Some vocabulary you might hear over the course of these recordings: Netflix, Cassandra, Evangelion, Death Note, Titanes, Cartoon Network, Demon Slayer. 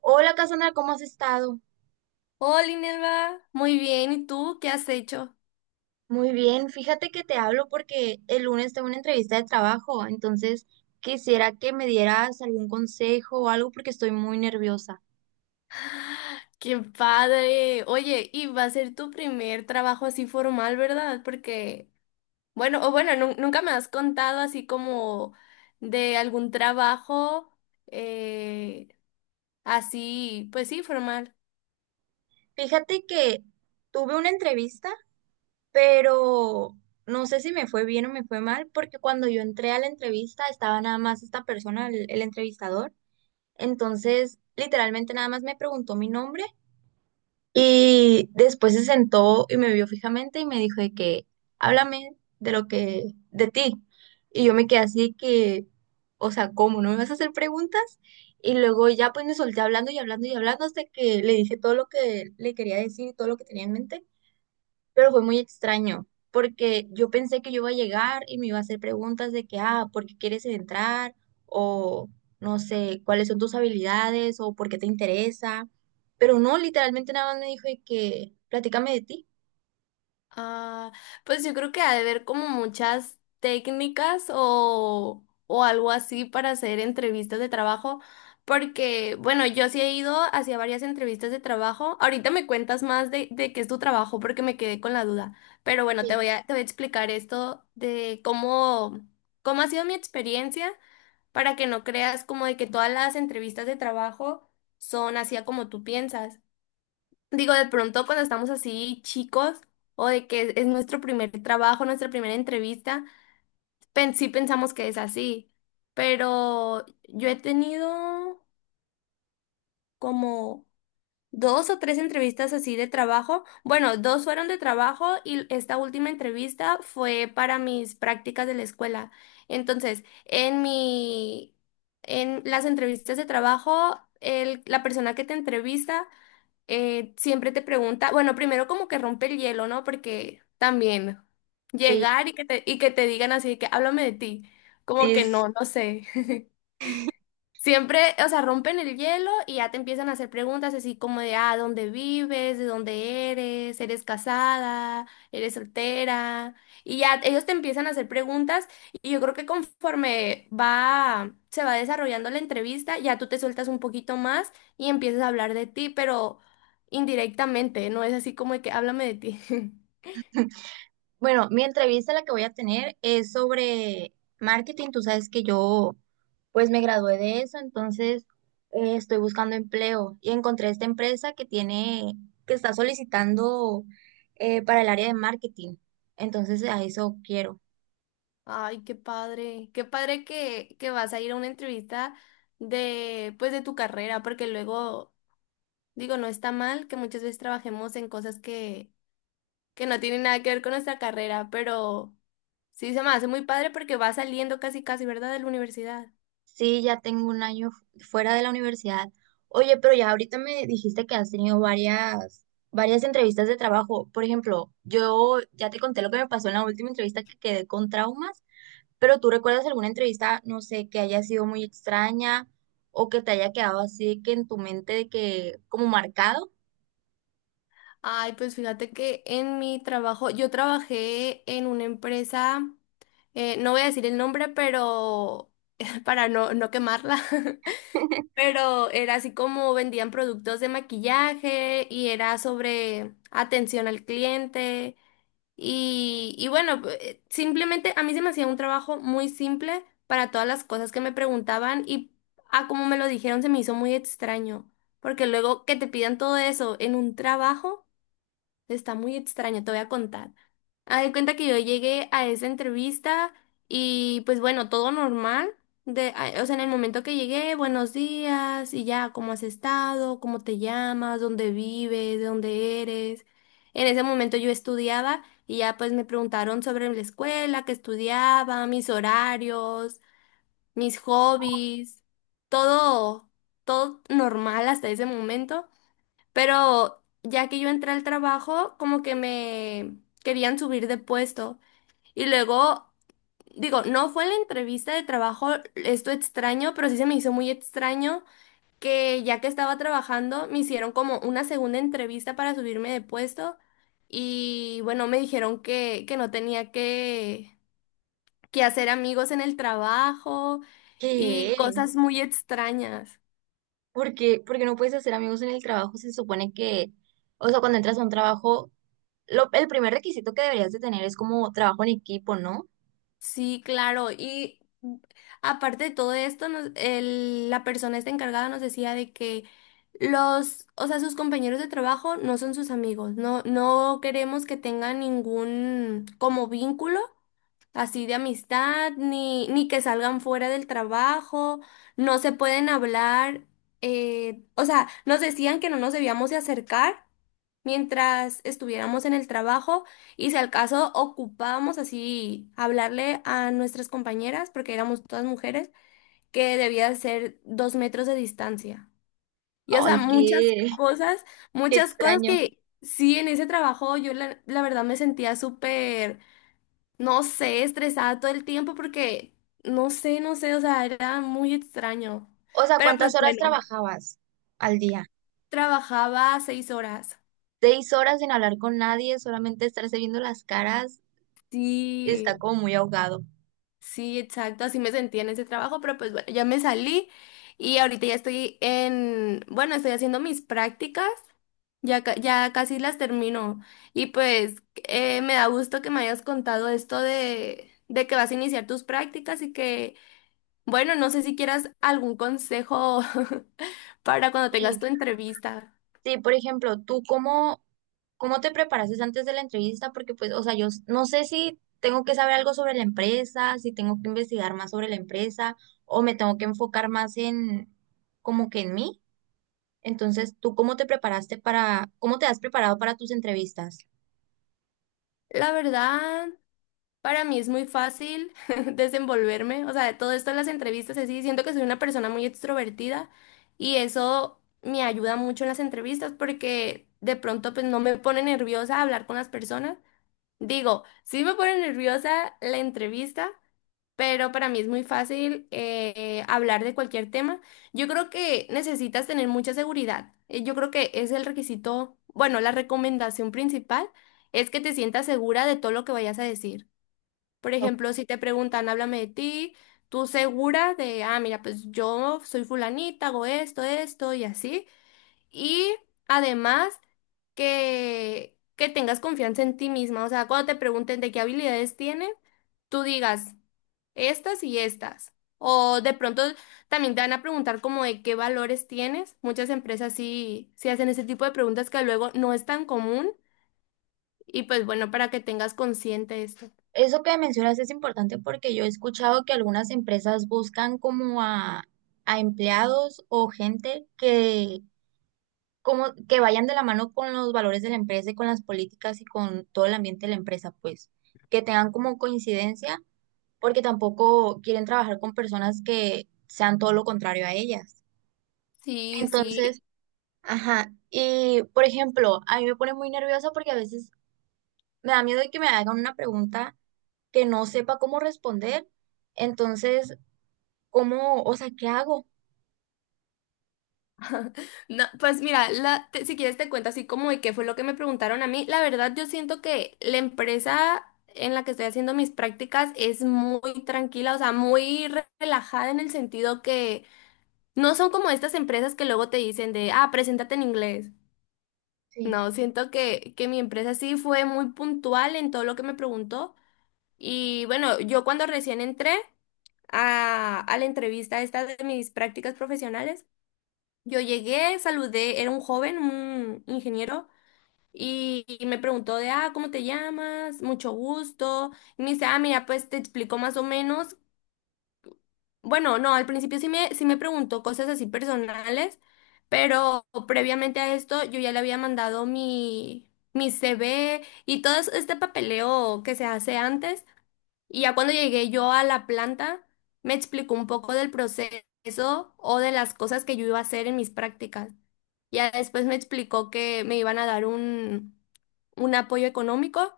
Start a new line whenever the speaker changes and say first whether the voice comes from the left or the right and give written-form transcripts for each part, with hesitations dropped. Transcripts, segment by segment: right: Hola, Cassandra, ¿cómo has estado?
left: Hola, Inelva. Muy bien. ¿Y tú qué has hecho?
right: Muy bien, fíjate que te hablo porque el lunes tengo una entrevista de trabajo, entonces quisiera que me dieras algún consejo o algo porque estoy muy nerviosa.
left: ¡Qué padre! Oye, y va a ser tu primer trabajo así formal, ¿verdad? Porque, bueno, o bueno, nunca me has contado así como de algún trabajo eh, así, pues sí, formal.
right: Fíjate que tuve una entrevista, pero no sé si me fue bien o me fue mal, porque cuando yo entré a la entrevista estaba nada más esta persona, el entrevistador, entonces literalmente nada más me preguntó mi nombre. Y después se sentó y me vio fijamente y me dijo de que, háblame de ti. Y yo me quedé así que, o sea, ¿cómo? ¿No me vas a hacer preguntas? Y luego ya pues me solté hablando y hablando y hablando hasta que le dije todo lo que le quería decir y todo lo que tenía en mente. Pero fue muy extraño, porque yo pensé que yo iba a llegar y me iba a hacer preguntas de que, ah, ¿por qué quieres entrar? O no sé, ¿cuáles son tus habilidades? O ¿por qué te interesa? Pero no, literalmente nada más me dijo de que, platícame de ti.
left: Ah, pues yo creo que ha de haber como muchas técnicas o algo así para hacer entrevistas de trabajo, porque bueno, yo sí he ido hacia varias entrevistas de trabajo. Ahorita me cuentas más de qué es tu trabajo porque me quedé con la duda, pero bueno,
right: Sí,
left: te voy a explicar esto de cómo, cómo ha sido mi experiencia para que no creas como de que todas las entrevistas de trabajo son así a como tú piensas. Digo, de pronto cuando estamos así chicos o de que es nuestro primer trabajo, nuestra primera entrevista, sí pensamos que es así, pero yo he tenido como dos o tres entrevistas así de trabajo. Bueno, dos fueron de trabajo y esta última entrevista fue para mis prácticas de la escuela. Entonces, en las entrevistas de trabajo, la persona que te entrevista siempre te pregunta, bueno, primero como que rompe el hielo, ¿no? Porque también
right: sí,
left: llegar y que te digan así, de que háblame de ti, como
right: sí,
left: que
right: es.
left: no, no sé. Siempre, o sea, rompen el hielo y ya te empiezan a hacer preguntas así como de, ah, ¿dónde vives? ¿De dónde eres? ¿Eres casada? ¿Eres soltera? Y ya ellos te empiezan a hacer preguntas y yo creo que se va desarrollando la entrevista, ya tú te sueltas un poquito más y empiezas a hablar de ti, pero indirectamente, no es así como de que háblame de ti.
right: Bueno, mi entrevista la que voy a tener es sobre marketing. Tú sabes que yo pues me gradué de eso, entonces estoy buscando empleo y encontré esta empresa que tiene, que está solicitando, para el área de marketing. Entonces a eso quiero.
left: Ay, qué padre que vas a ir a una entrevista de, pues, de tu carrera, porque luego digo, no está mal que muchas veces trabajemos en cosas que no tienen nada que ver con nuestra carrera, pero sí se me hace muy padre porque va saliendo casi casi, ¿verdad? De la universidad.
right: Sí, ya tengo un año fuera de la universidad. Oye, pero ya ahorita me dijiste que has tenido varias entrevistas de trabajo. Por ejemplo, yo ya te conté lo que me pasó en la última entrevista que quedé con traumas. Pero tú recuerdas alguna entrevista, no sé, que haya sido muy extraña o que te haya quedado así que en tu mente de que como marcado.
left: Ay, pues fíjate que en mi trabajo, yo trabajé en una empresa, no voy a decir el nombre, pero para no quemarla. Pero era así como vendían productos de maquillaje y era sobre atención al cliente. Y bueno, simplemente a mí se me hacía un trabajo muy simple para todas las cosas que me preguntaban y a como me lo dijeron se me hizo muy extraño, porque luego que te pidan todo eso en un trabajo está muy extraño, te voy a contar. Haz de cuenta que yo llegué a esa entrevista y pues bueno, todo normal. O sea, en el momento que llegué, buenos días y ya, ¿cómo has estado? ¿Cómo te llamas? ¿Dónde vives? ¿De dónde eres? En ese momento yo estudiaba y ya pues me preguntaron sobre la escuela, que estudiaba, mis horarios, mis hobbies, todo, todo normal hasta ese momento. Pero ya que yo entré al trabajo, como que me querían subir de puesto. Y luego, digo, no fue en la entrevista de trabajo esto extraño, pero sí se me hizo muy extraño que ya que estaba trabajando, me hicieron como una segunda entrevista para subirme de puesto y bueno, me dijeron que no tenía que hacer amigos en el trabajo y
right: ¿Qué?
left: cosas muy extrañas.
right: Porque, porque no puedes hacer amigos en el trabajo, se supone que, o sea, cuando entras a un trabajo, el primer requisito que deberías de tener es como trabajo en equipo, ¿no?
left: Sí, claro. Y aparte de todo esto, la persona esta encargada nos decía de que los, o sea, sus compañeros de trabajo no son sus amigos. No, no queremos que tengan ningún como vínculo así de amistad, ni que salgan fuera del trabajo, no se pueden hablar, o sea, nos decían que no nos debíamos de acercar mientras estuviéramos en el trabajo y si al caso ocupábamos así hablarle a nuestras compañeras, porque éramos todas mujeres, que debía ser dos metros de distancia. Y o sea,
right: Ay, qué, qué
left: muchas cosas
right: extraño.
left: que sí, en ese trabajo yo la verdad me sentía súper no sé, estresada todo el tiempo porque, no sé, no sé, o sea, era muy extraño.
right: O sea,
left: Pero pues
right: ¿cuántas horas
left: bueno,
right: trabajabas al día?
left: trabajaba seis horas.
right: Seis horas sin hablar con nadie, solamente estarse viendo las caras, está
left: Sí,
right: como muy ahogado.
left: sí, exacto, así me sentía en ese trabajo, pero pues bueno, ya me salí y ahorita ya estoy en, bueno, estoy haciendo mis prácticas. Ya, ya casi las termino. Y pues me da gusto que me hayas contado esto de que vas a iniciar tus prácticas y que bueno, no sé si quieras algún consejo para cuando
right: Y
left: tengas tu entrevista.
right: sí, por ejemplo, ¿tú cómo te preparaste antes de la entrevista? Porque pues, o sea, yo no sé si tengo que saber algo sobre la empresa, si tengo que investigar más sobre la empresa o me tengo que enfocar más en como que en mí. Entonces, ¿tú cómo te cómo te has preparado para tus entrevistas?
left: La verdad, para mí es muy fácil desenvolverme, o sea, de todo esto de las entrevistas, así, siento que soy una persona muy extrovertida y eso me ayuda mucho en las entrevistas porque de pronto pues no me pone nerviosa hablar con las personas. Digo, sí me pone nerviosa la entrevista, pero para mí es muy fácil hablar de cualquier tema. Yo creo que necesitas tener mucha seguridad. Yo creo que es el requisito, bueno, la recomendación principal es que te sientas segura de todo lo que vayas a decir. Por
right: O-
left: ejemplo, si te preguntan, háblame de ti, tú segura de, ah, mira, pues yo soy fulanita, hago esto, esto y así. Y además que tengas confianza en ti misma. O sea, cuando te pregunten de qué habilidades tienes, tú digas estas y estas. O de pronto también te van a preguntar como de qué valores tienes. Muchas empresas sí, sí hacen ese tipo de preguntas que luego no es tan común. Y pues bueno, para que tengas consciente esto.
right: Eso que mencionas es importante porque yo he escuchado que algunas empresas buscan como a empleados o gente que como que vayan de la mano con los valores de la empresa y con las políticas y con todo el ambiente de la empresa, pues, que tengan como coincidencia, porque tampoco quieren trabajar con personas que sean todo lo contrario a ellas.
left: Sí,
right: Entonces,
left: sí.
right: ajá, y por ejemplo, a mí me pone muy nerviosa porque a veces me da miedo de que me hagan una pregunta que no sepa cómo responder. Entonces, ¿cómo, o sea, qué hago?
left: No, pues mira, si quieres te cuento así como de qué fue lo que me preguntaron a mí. La verdad, yo siento que la empresa en la que estoy haciendo mis prácticas es muy tranquila, o sea, muy relajada en el sentido que no son como estas empresas que luego te dicen de, ah, preséntate en inglés.
right: Sí,
left: No, siento que mi empresa sí fue muy puntual en todo lo que me preguntó. Y bueno, yo cuando recién entré a la entrevista esta de mis prácticas profesionales, yo llegué, saludé, era un joven, un ingeniero, y me preguntó de, ah, ¿cómo te llamas? Mucho gusto. Y me dice, ah, mira, pues te explico más o menos bueno, no, al principio sí me preguntó cosas así personales, pero previamente a esto yo ya le había mandado mi CV y todo este papeleo que se hace antes. Y ya cuando llegué yo a la planta, me explicó un poco del proceso o de las cosas que yo iba a hacer en mis prácticas. Ya después me explicó que me iban a dar un apoyo económico.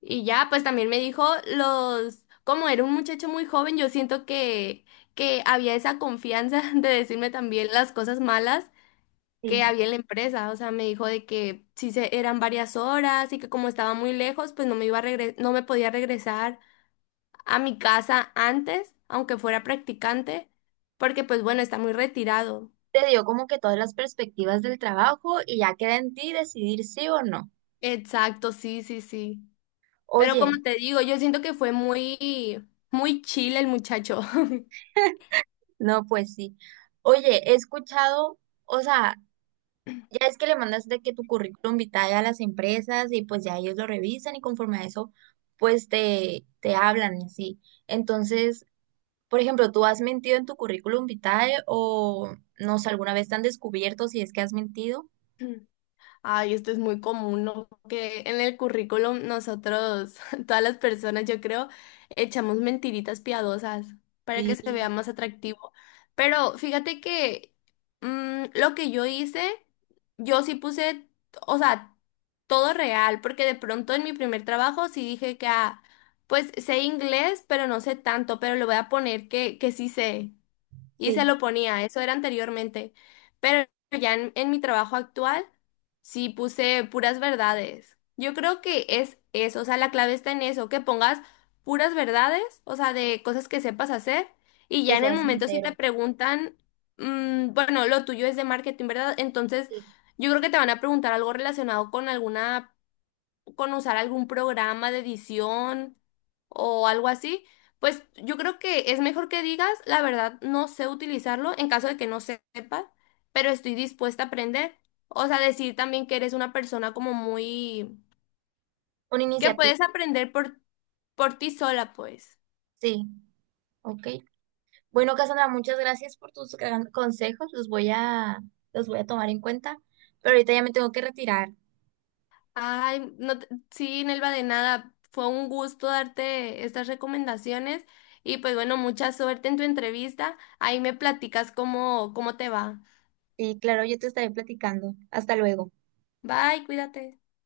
left: Y ya, pues también me dijo los, como era un muchacho muy joven, yo siento que había esa confianza de decirme también las cosas malas
right: sí.
left: que había en la empresa. O sea, me dijo de que si se, eran varias horas y que como estaba muy lejos, pues no me iba a no me podía regresar a mi casa antes, aunque fuera practicante, porque pues bueno, está muy retirado.
right: Te dio como que todas las perspectivas del trabajo y ya queda en ti decidir sí o no.
left: Exacto, sí, sí, sí. Pero
right: Oye,
left: como te digo, yo siento que fue muy, muy chill el muchacho.
right: no, pues sí. Oye, he escuchado, o sea, ya es que le mandas de que tu currículum vitae a las empresas y pues ya ellos lo revisan y conforme a eso, pues te hablan y así. Entonces, por ejemplo, ¿tú has mentido en tu currículum vitae o no sé, alguna vez te han descubierto si es que has mentido?
left: Ay, esto es muy común, ¿no? Que en el currículum nosotros, todas las personas, yo creo, echamos mentiritas piadosas para
right: Sí,
left: que se vea más atractivo. Pero fíjate que lo que yo hice, yo sí puse, o sea, todo real, porque de pronto en mi primer trabajo sí dije que, ah, pues sé inglés, pero no sé tanto, pero le voy a poner que sí sé y se
right: sí,
left: lo ponía, eso era anteriormente. Pero ya en mi trabajo actual, sí puse puras verdades. Yo creo que es eso, o sea, la clave está en eso, que pongas puras verdades, o sea, de cosas que sepas hacer, y
right: que
left: ya en el
right: sea
left: momento si te
right: sincero.
left: preguntan, bueno, lo tuyo es de marketing, ¿verdad? Entonces,
right: Sí.
left: yo creo que te van a preguntar algo relacionado con alguna con usar algún programa de edición o algo así, pues yo creo que es mejor que digas, la verdad, no sé utilizarlo en caso de que no sepas, pero estoy dispuesta a aprender. O sea, decir también que eres una persona como muy...
right: Una
left: que
right: iniciativa,
left: puedes aprender por ti sola, pues.
right: sí, ok. Bueno, Cassandra, muchas gracias por tus consejos. Los voy los voy a tomar en cuenta, pero ahorita ya me tengo que retirar.
left: Ay, no, sí, Nelva, de nada. Fue un gusto darte estas recomendaciones y pues bueno, mucha suerte en tu entrevista. Ahí me platicas cómo, cómo te va.
right: Y claro, yo te estaré platicando. Hasta luego.
left: Bye, cuídate.